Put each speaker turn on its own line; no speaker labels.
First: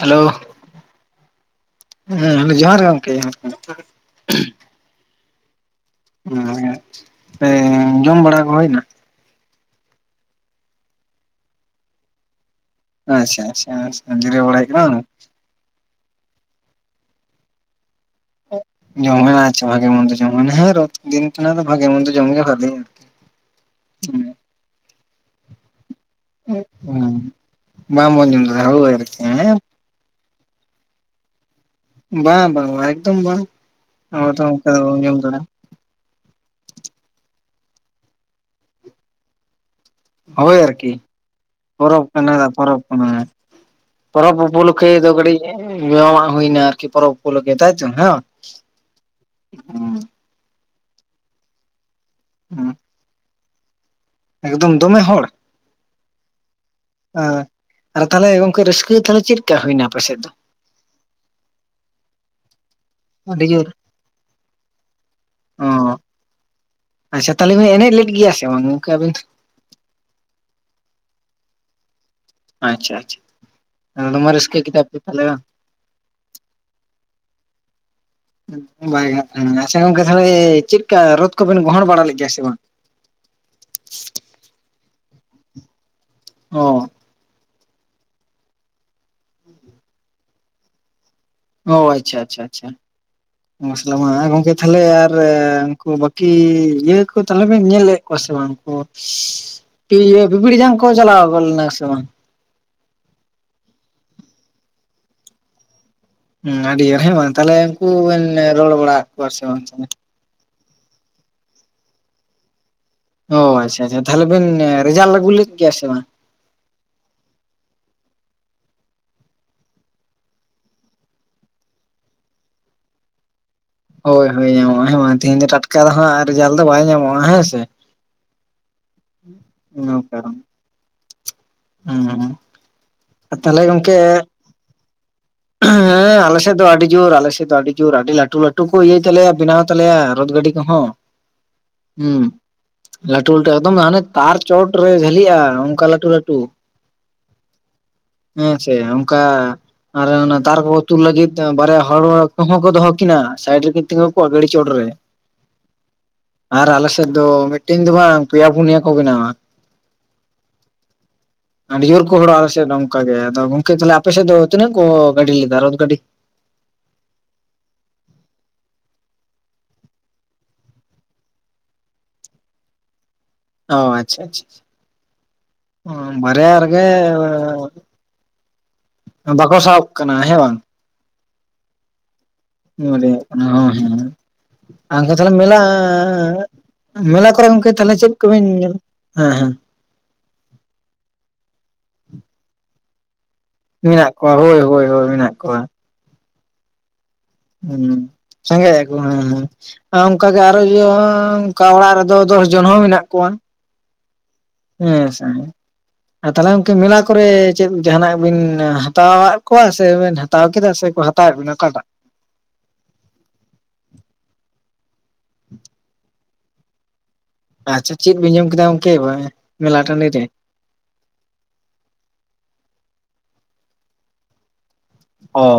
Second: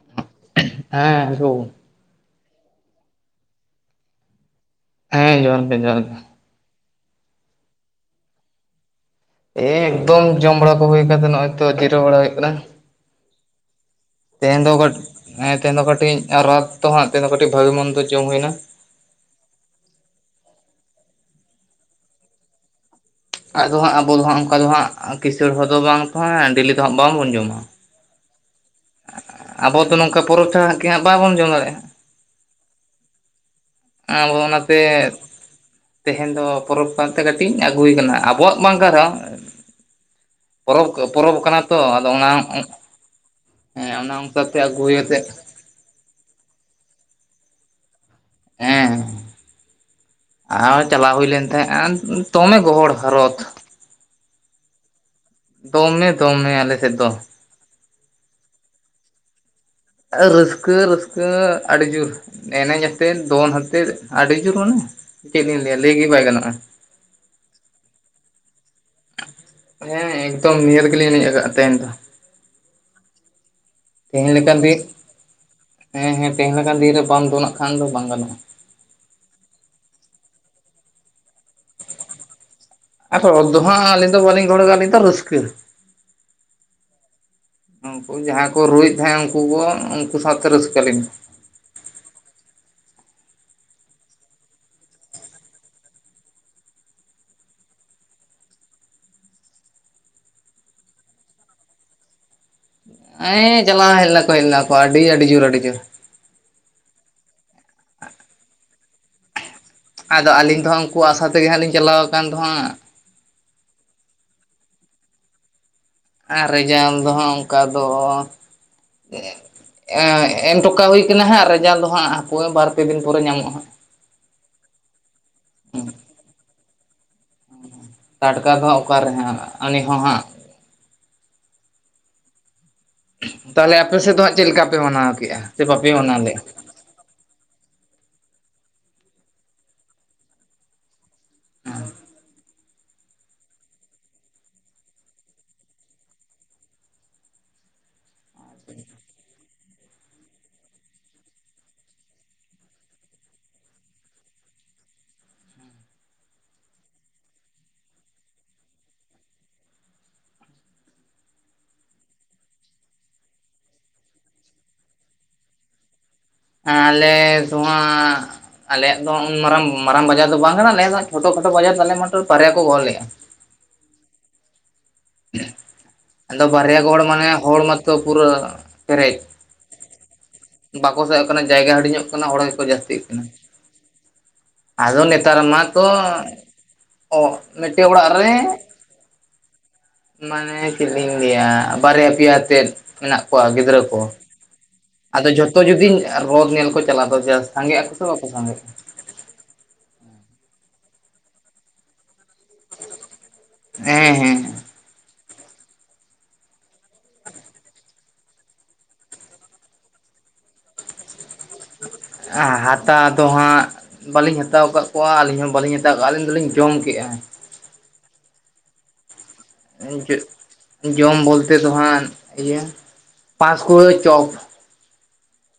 Hello
ᱦᱮᱸ ᱜᱳ
ᱦᱮᱸ ᱡᱚᱦᱟᱨ ᱜᱮ ᱜᱚᱢᱠᱮ
ᱦᱮᱸ ᱡᱚᱦᱟᱨ ᱜᱮ, ᱡᱚᱦᱟᱨ ᱜᱮ
ᱦᱮᱸ ᱡᱚᱢ ᱵᱟᱲᱟ ᱠᱚ ᱦᱩᱭᱮᱱᱟ
ᱮᱠᱫᱚᱢ ᱡᱚᱢ ᱵᱟᱲᱟ ᱠᱚ ᱦᱩᱭ ᱠᱟᱱᱛᱮ ᱱᱚᱜᱼᱚᱭ ᱛᱚ ᱡᱤᱨᱟᱹᱣ ᱵᱟᱲᱟ ᱦᱩᱭᱩᱜ ᱠᱟᱱᱟ᱾
ᱟᱪᱪᱷᱟ ᱟᱪᱪᱷᱟ ᱟᱪᱪᱷᱟ ᱡᱤᱨᱟᱹᱣ ᱵᱟᱲᱟᱭ
ᱛᱮᱦᱮᱧ ᱫᱚ
ᱦᱩᱭᱩᱜ ᱠᱟᱱᱟ ᱵᱟᱝ?
[inaudible] ᱛᱮᱦᱮᱧ ᱫᱚ ᱠᱟᱹᱴᱤᱡ ᱨᱚᱛᱷ ᱛᱚ ᱦᱟᱸᱜ ᱛᱮᱦᱮᱧ ᱫᱚ ᱠᱟᱹᱴᱤᱡ ᱵᱷᱟᱹᱜᱤ ᱢᱚᱱᱫᱚ ᱡᱚᱢ ᱦᱩᱭᱱᱟ᱾
ᱡᱚᱢ [unintelligible] ᱵᱷᱟᱜᱮ ᱢᱚᱱᱫᱚ ᱡᱚᱢ ᱦᱳᱭᱱᱟ ᱨᱚᱛᱷ ᱫᱤᱱ ᱠᱟᱱᱟ ᱛᱚ ᱵᱷᱟᱜᱮ ᱢᱚᱱᱫᱚ ᱡᱚᱢ ᱜᱮ ᱵᱷᱟᱜᱮᱭᱟ᱾
ᱟᱫᱚ ᱦᱟᱸᱜ ᱟᱵᱚ ᱫᱚ ᱦᱟᱸᱜ ᱚᱱᱠᱟ ᱫᱚ ᱦᱟᱸᱜ ᱠᱤᱥᱟᱹᱲ ᱦᱚᱲ ᱫᱚ ᱵᱟᱝ ᱦᱮ ᱰᱮᱞᱤ ᱫᱚ ᱦᱟᱸᱜ ᱵᱟᱝᱵᱚᱱ ᱡᱚᱢᱟ᱾
ᱵᱟᱝ ᱵᱚᱱ ᱡᱚᱢ ᱫᱟᱲᱮᱭᱟᱜᱼᱟ ᱦᱳᱭ ᱟᱨᱠᱤ ᱦᱮᱸ
ᱟᱵᱚᱻ ᱛᱚ ᱱᱚᱝᱠᱟ ᱯᱚᱨᱚᱴᱟ ᱜᱮ ᱦᱟᱸᱜ ᱵᱟᱵᱚᱱ ᱡᱚᱢ ᱫᱟᱲᱮᱭᱟᱜᱼᱟ
ᱵᱟ ᱵᱟᱝ ᱵᱟ ᱮᱫᱚᱢ ᱵᱟ, ᱟᱵᱚ ᱫᱚ ᱚᱱᱠᱟ [inaudible]
ᱛᱮᱦᱮᱧ ᱫᱚ ᱯᱚᱨᱚᱵᱽ ᱠᱟᱱ ᱛᱮ ᱠᱟᱹᱴᱤᱡ ᱟᱹᱜᱩᱭ ᱟᱠᱟᱱᱟ ᱟᱵᱚᱣᱟᱜ ᱵᱟᱝ ᱠᱟᱱ ᱨᱮᱦᱚᱸ
ᱦᱳᱭ
ᱯᱚᱨᱚᱵᱽ
ᱟᱨᱠᱤ
ᱯᱚᱨᱚᱵᱽ ᱠᱟᱱᱟ ᱛᱚ
ᱯᱚᱨᱚᱵ
ᱟᱫᱚ ᱚᱱᱟ
ᱠᱟᱱᱟ ᱫᱟ ᱯᱚᱨᱚᱵ ᱠᱟᱱᱟ
ᱦᱮᱸ ᱚᱱᱟ
ᱯᱚᱨᱚᱵᱽ
ᱚᱱᱠᱟᱛᱮ ᱟᱹᱜᱩ
ᱩᱯᱚᱞᱚᱠᱠᱷᱮ ᱫᱚ
ᱠᱟᱛᱮᱫ
ᱠᱟᱹᱴᱤᱡ ᱧᱩ-ᱟᱜ ᱦᱩᱭᱱᱟ ᱟᱨᱠᱤ ᱯᱚᱨᱚᱵᱽ ᱩᱯᱚᱞᱚᱠᱠᱷᱮ ᱛᱟᱭᱛᱚ ᱦᱮᱸ ᱵᱟᱝ
ᱦᱮᱸ ᱟᱨ ᱪᱟᱞᱟᱣ ᱦᱩᱭ ᱞᱮᱱ ᱛᱟᱦᱮᱸᱼᱟ ᱛᱚᱢᱮ ᱜᱚᱦᱚᱲ ᱦᱟᱨᱚᱛ
ᱮᱠᱫᱚᱢ ᱫᱚᱢᱮ ᱦᱚᱲ
ᱫᱚᱢᱮ ᱫᱚᱢᱮ ᱟᱞᱮ ᱥᱮᱫ ᱫᱚ
ᱚᱻᱟᱨ ᱛᱟᱦᱚᱞᱮ ᱜᱚᱝᱠᱮ ᱨᱟᱹᱥᱠᱟᱹ ᱛᱟᱦᱚᱞᱮ ᱪᱮᱫᱠᱟ ᱦᱩᱭᱱᱟ? ᱟᱯᱮ ᱥᱮᱫ ᱫᱚ
ᱨᱟᱹᱥᱠᱟᱹ ᱨᱟᱹᱥᱠᱟᱹ ᱟᱹᱰᱤ ᱡᱳᱨ ᱮᱱᱮᱡ ᱛᱮᱫ
ᱟᱹᱰᱤ
ᱫᱚᱱ
ᱡᱳᱨ
ᱟᱛᱮᱫ ᱟᱹᱰᱤ ᱡᱳᱨ ᱢᱟᱱᱮ ᱪᱮᱫ ᱞᱤᱧ
ᱚ
ᱞᱟᱹᱭᱟ, ᱞᱟᱹᱭᱜᱮ ᱵᱟᱭ ᱜᱟᱱᱚᱜᱼᱟ᱾
ᱟᱪᱪᱷᱟ ᱛᱟᱦᱚᱞᱮ ᱵᱤᱱ ᱮᱱᱮᱡ ᱞᱮᱫ ᱜᱮᱭᱟ, ᱥᱮ ᱵᱟᱝ ᱜᱚᱢᱠᱮ ᱟᱵᱤᱱ ᱫᱚ?
ᱦᱮᱸ ᱮᱠᱫᱚᱢ ᱱᱤᱭᱟᱹ ᱨᱮ ᱜᱮᱞᱤᱧ ᱟᱛᱮᱱ ᱫᱟ᱾
ᱟᱪᱪᱷᱟ ᱟᱪᱪᱷᱟ
ᱛᱮᱦᱮᱧ
ᱫᱚᱢᱮ
ᱞᱮᱠᱟᱱ
ᱨᱟᱹᱥᱠᱟᱹ
ᱫᱤᱱ
ᱠᱮᱫᱟ ᱯᱮ ᱛᱟᱦᱚᱞᱮ ᱵᱟᱝ
ᱨᱮ, ᱦᱮᱸ ᱦᱮᱸ ᱛᱮᱦᱮᱧ ᱞᱮᱠᱟᱱ ᱫᱤᱱ ᱨᱮ ᱯᱟᱱ ᱫᱚ ᱱᱟᱜ ᱠᱷᱟᱱ ᱫᱚ ᱵᱟᱝ ᱜᱟᱱᱚᱜᱼᱟ᱾
ᱵᱟᱭ ᱜᱟᱱᱚᱜ ᱠᱟᱱᱟ᱾ ᱟᱪᱪᱷᱟ ᱜᱚᱝᱠᱮ ᱛᱟᱦᱚᱞᱮ ᱪᱮᱫ ᱠᱟ ᱨᱳᱫ ᱠᱚᱵᱮᱱ ᱜᱚᱦᱚᱲ ᱵᱟᱲᱟ ᱞᱮᱫ ᱜᱮᱭᱟ ᱥᱮ ᱵᱟᱝ?
ᱟᱫᱚ ᱨᱚᱫ ᱫᱚ ᱦᱟᱸᱜ ᱟᱹᱞᱤᱧ ᱫᱚ ᱵᱟᱞᱤᱧ ᱜᱚᱦᱚ ᱲᱫᱟ, ᱟᱹᱞᱤᱧ ᱫᱚ ᱨᱟᱹᱥᱠᱟᱹ
ᱚ
ᱩᱱᱠᱩ ᱡᱟᱦᱟᱸᱭ ᱠᱚ ᱨᱩᱭᱮᱫ ᱛᱟᱦᱮᱸ ᱩᱱᱠᱩ ᱠᱚ ᱩᱱᱠᱩ ᱥᱟᱶᱛᱮ ᱨᱟᱹᱥᱠᱟᱹ ᱞᱤᱧ ᱢᱮ
ᱚ ᱟᱪᱪᱷᱟ ᱟᱪᱪᱷᱟ ᱟᱪᱪᱷᱟ ᱢᱚᱥᱞᱟ ᱢᱟ, ᱦᱮᱸ ᱜᱚᱝᱠᱮ ᱛᱟᱦᱚᱞᱮ ᱟᱨ ᱩᱱᱠᱩ ᱵᱟᱹᱠᱤ ᱤᱭᱟᱹ ᱠᱚ ᱛᱟᱦᱚᱞᱮ ᱵᱮᱱ ᱧᱮᱞᱮᱫ ᱠᱚᱣᱟ ᱥᱮ ᱵᱟᱝ ᱵᱤᱯᱤᱲ ᱡᱟᱝ ᱠᱚ ᱪᱟᱞᱟᱣ ᱞᱮᱱᱟ ᱥᱮ ᱵᱟᱝ?
ᱮᱸ ᱪᱟᱞᱟᱜᱼᱟ ᱦᱮᱡᱱᱟᱠᱚ ᱦᱮᱡᱱᱟᱠᱚ ᱟᱹᱰᱤ, ᱟᱹᱰᱤ ᱡᱳᱨ ᱟᱹᱰᱤ ᱡᱳᱨ
ᱦᱩᱸ ᱟᱹᱰᱤ ᱦᱮ ᱵᱟᱝ ᱛᱟᱦᱚᱞᱮ ᱩᱱᱠᱩ ᱵᱮᱱ ᱨᱚᱲ ᱵᱟᱲᱟ ᱠᱚᱣᱟ ᱥᱮ ᱵᱟᱝ?
ᱟᱫᱚ ᱟᱹᱞᱤᱧ ᱫᱚ ᱦᱟᱸᱜ ᱩᱱᱠᱩᱭᱟᱜ ᱟᱥᱟ ᱛᱮᱜᱮ ᱦᱟᱸᱜ ᱞᱤᱧ ᱪᱟᱞᱟᱣ ᱟᱠᱟᱱ ᱫᱚ ᱦᱟᱸᱜ
ᱚ ᱟᱪᱪᱷᱟ ᱟᱪᱪᱷᱟ ᱛᱟᱦᱮᱞᱮ ᱵᱮᱱ ᱨᱮᱡᱟᱞ ᱟᱹᱜᱩᱞᱮᱜ ᱜᱮᱭᱟ ᱥᱮ ᱵᱟᱝ?
ᱟᱨ ᱨᱮᱡᱟᱞ ᱫᱚ ᱦᱟᱸᱜ ᱚᱱᱠᱟ ᱫᱚ ᱮᱻᱮᱢᱴᱚᱠᱟ ᱦᱩᱭ ᱠᱟᱱᱟ ᱦᱟᱸᱜ ᱨᱮᱡᱟᱞᱴ ᱫᱚ ᱦᱟᱸᱜ ᱵᱟᱨ ᱯᱮ ᱫᱤᱱ ᱯᱚᱨᱮ ᱧᱟᱢᱚᱜ ᱦᱟᱸᱜ᱾
ᱦᱳᱭ ᱦᱳᱭ ᱧᱟᱢᱚᱜᱼᱟ ᱦᱮ ᱵᱟᱝ ᱛᱤᱦᱤᱧ ᱫᱚ ᱴᱟᱴᱠᱟ ᱫᱚ ᱦᱟᱸᱜ ᱨᱮᱡᱟᱞ ᱫᱚ ᱵᱟᱭ ᱧᱟᱢᱚᱜᱼᱟ ᱦᱮᱸ ᱥᱮ
ᱴᱟᱴᱠᱟ ᱫᱚ ᱚᱠᱟᱨᱮ ᱦᱟᱸᱜ ᱟᱞᱤᱧ ᱦᱚᱸ
ᱤᱱᱟᱹ
ᱦᱟᱸᱜ
ᱠᱟᱨᱚᱱ ᱦᱩᱸ
ᱛᱟᱦᱚᱞᱮ ᱟᱯᱮ ᱥᱮᱫ ᱫᱚ ᱦᱟᱸᱜ ᱪᱮᱫ ᱞᱮᱠᱟ ᱯᱮ ᱢᱟᱱᱟᱣ ᱠᱮᱫᱼᱟ? ᱥᱮ ᱵᱟᱯᱮ ᱢᱟᱱᱟᱣ
ᱦᱮᱸ ᱟᱞᱮ
ᱞᱮᱫᱼᱟ
ᱥᱮᱫ ᱫᱚ ᱟᱹᱰᱤ ᱡᱳᱨ ᱟᱞᱮ ᱥᱮᱫ ᱫᱚ ᱟᱹᱰᱤ ᱡᱳᱨ, ᱟᱹᱰᱤ ᱞᱟᱹᱴᱩ ᱞᱟᱹᱴᱩ ᱠᱚ ᱤᱭᱟᱹᱭ ᱛᱟᱞᱮᱭᱟ ᱵᱮᱱᱟᱣ ᱛᱟᱞᱮᱭᱟ, ᱨᱚᱛ ᱜᱟᱹᱰᱤ ᱠᱚᱦᱚᱸ ᱦᱩᱸ ᱞᱟᱹᱴᱩ ᱞᱟᱹᱴᱩ ᱮᱠᱫᱚᱢ ᱦᱟᱱᱮ ᱛᱟᱨ ᱪᱚᱴᱨᱮ ᱡᱷᱟᱹᱞᱤᱜᱼᱟ᱾ᱚᱱᱠᱟ ᱞᱟᱹᱴᱩ ᱞᱟᱹᱴᱩ ᱦᱮᱸ ᱥᱮ ᱚᱱᱠᱟ ᱟᱨ ᱚᱱᱟ ᱛᱟᱨ ᱠᱚ ᱛᱩᱞ ᱞᱟᱹᱜᱤᱫ ᱛᱮ ᱵᱟᱨᱭᱟ ᱦᱚᱲ ᱠᱚᱦᱚᱸ ᱠᱚ ᱫᱚᱦᱚ ᱠᱤᱱᱟ ᱥᱟᱭᱤᱴ ᱨᱮᱠᱤᱱ ᱛᱤᱸᱜᱩ ᱠᱚᱜᱼᱟ, ᱜᱟᱹᱰᱤ ᱪᱚᱴ ᱨᱮ [inaudible] ᱟᱨ ᱟᱞᱮ ᱥᱮᱫ ᱫᱚ ᱢᱤᱫᱴᱮᱱ ᱫᱚ ᱵᱟᱝ ᱯᱮᱭᱟ ᱯᱩᱱᱭᱟᱹ ᱠᱚ ᱵᱮᱱᱟᱣᱟ᱾ ᱟᱹᱰᱤ ᱡᱳᱨ ᱠᱚ ᱦᱚᱲᱚᱼᱟ᱾ᱟᱯᱮ ᱥᱮᱫ ᱱᱚᱝᱠᱟ ᱜᱮ᱾ᱟᱫᱚ ᱜᱚᱝᱠᱮ ᱛᱟᱦᱮ ᱟᱯᱮ ᱥᱮᱫ ᱫᱚ? ᱛᱤᱱᱟᱹᱜ ᱠᱚ ᱜᱟᱹᱰᱤ ᱞᱤᱫᱟ ᱨᱚᱛ ᱜᱟᱹᱰᱤ
ᱟᱞᱮ ᱫᱚ ᱦᱟᱸᱜ ᱟᱞᱮᱭᱟᱜ ᱫᱚ ᱢᱟᱨᱟᱝ ᱢᱟᱨᱟᱝ ᱵᱟᱡᱟᱨ ᱫᱚ ᱵᱟᱝ ᱠᱟᱱᱟ ᱟᱞᱮᱭᱟᱜ ᱫᱚ ᱪᱷᱳᱴᱳ ᱠᱷᱟᱴᱳ ᱵᱟᱡᱟᱨ ᱛᱟᱞᱮ ᱢᱟᱛᱨᱚ ᱵᱟᱨᱭᱟ ᱠᱚ ᱜᱚᱦᱚᱨ ᱞᱮᱫᱼᱟ᱾
ᱚ ᱟᱪᱪᱷᱟ ᱟᱪᱪᱷᱟ
ᱟᱫᱚ
ᱚᱻᱵᱟᱨᱭᱟ
ᱵᱟᱨᱭᱟ
ᱨᱮᱜᱮ
ᱜᱚᱲ ᱢᱟᱱᱮ ᱦᱚᱲ ᱢᱟᱛᱚ ᱯᱩᱨᱟᱹ ᱯᱮᱨᱮᱡ
ᱵᱟᱠᱚ ᱥᱟᱦᱟᱵ ᱠᱟᱱᱟ ᱦᱮᱸ ᱵᱟᱝ
ᱵᱟᱠᱚ ᱥᱚᱦᱚᱜ ᱠᱟᱱᱟ ᱡᱟᱭᱜᱟ ᱦᱩᱲᱤᱧᱚᱜ ᱠᱟᱱᱟ ᱦᱟᱲ
[inaudible] ᱠᱟᱱᱟ ᱦᱚᱸ ᱦᱮᱸ
ᱟᱫᱚ
[unintelligible]
ᱱᱮᱛᱟᱨ
ᱢᱮᱞᱟᱻ
ᱢᱟᱛᱚ
ᱢᱮᱞᱟ
ᱚ
ᱠᱚᱨᱮ ᱜᱚᱢᱠᱮ
ᱢᱤᱫᱴᱮᱡ
ᱛᱟᱦᱚᱞᱮ
ᱚᱲᱟᱜ
ᱪᱮᱫ
ᱨᱮ
ᱠᱚᱵᱤᱱ ᱧᱮᱞᱟ? ᱦᱮᱸ ᱦᱮᱸ
ᱢᱟᱱᱮ ᱪᱮᱫ ᱞᱤᱧ ᱞᱟᱹᱭᱟ ᱵᱟᱨᱭᱟ ᱯᱮᱭᱟᱛᱮᱫ ᱢᱮᱱᱟᱜ ᱠᱚᱣᱟ ᱜᱤᱫᱽᱨᱟᱹ ᱠᱚ,
ᱢᱮᱱᱟᱜ ᱠᱚᱣᱟ ᱦᱳᱭ ᱦᱳᱭ ᱦᱳᱭ
ᱟᱫᱚ
ᱢᱮᱱᱟᱜ ᱠᱚᱣᱟ
ᱡᱷᱚᱛᱚ ᱡᱩᱫᱤ ᱨᱚᱛ ᱧᱮᱞ ᱠᱚ ᱪᱟᱞᱟᱜ ᱫᱚ ᱡᱟᱥ
[unintelligible] ᱦᱮᱸ ᱚᱱᱠᱟᱜ ᱜᱮ ᱟᱨᱚ ᱚᱱᱠᱟ ᱚᱲᱟᱜ ᱨᱮᱫᱚ ᱫᱚᱥ ᱡᱚᱱ ᱦᱚᱸ ᱢᱮᱱᱟᱜ ᱠᱚᱣᱟ᱾
ᱦᱮᱸ ᱦᱮᱸ
ᱦᱮᱸ ᱥᱟᱦᱮᱸ ᱟᱨ ᱛᱟᱦᱚᱞᱮ ᱜᱚᱝᱠᱮ ᱢᱮᱞᱟ ᱠᱚᱨᱮ ᱪᱮᱫ ᱡᱟᱦᱟᱱᱟᱜ ᱵᱤᱱ ᱦᱟᱛᱟᱣᱫ ᱠᱚᱣᱟ ᱥᱮᱵᱤᱱ ᱦᱟ? ᱦᱟᱛᱟᱣ ᱠᱮᱫᱟ ᱥᱮᱠᱚ ᱦᱟᱛᱟᱣᱮᱫ ᱵᱮᱱᱟ ᱚᱠᱟᱴᱟᱜ?
ᱦᱟᱛᱟᱣ ᱫᱚ ᱦᱟᱸᱜ ᱵᱟᱹᱞᱤᱧ ᱦᱟᱛᱟᱣ ᱟᱠᱟᱫ ᱠᱚᱣᱟ ᱟᱹᱞᱤᱧ ᱦᱚᱸ ᱵᱟᱹᱞᱤᱧ ᱦᱟᱛᱟᱣ ᱠᱟᱜ-ᱟ ᱟᱹᱞᱤᱧ ᱫᱚᱞᱤᱧ ᱡᱚᱢ ᱠᱮᱜ-ᱟ ᱡᱚᱸ
ᱟᱪᱷᱟ ᱪᱮᱫ ᱵᱤᱱ ᱡᱚᱢ ᱠᱮᱫᱟ ᱜᱚᱝᱠᱮ ᱮᱸ?
ᱡᱚᱢ ᱵᱚᱞᱛᱮ ᱫᱚᱦᱟᱸ ᱤᱭᱟᱹ ᱯᱟᱸᱥᱠᱩᱲᱟᱹ ᱡᱚᱢ ᱾
ᱦᱚ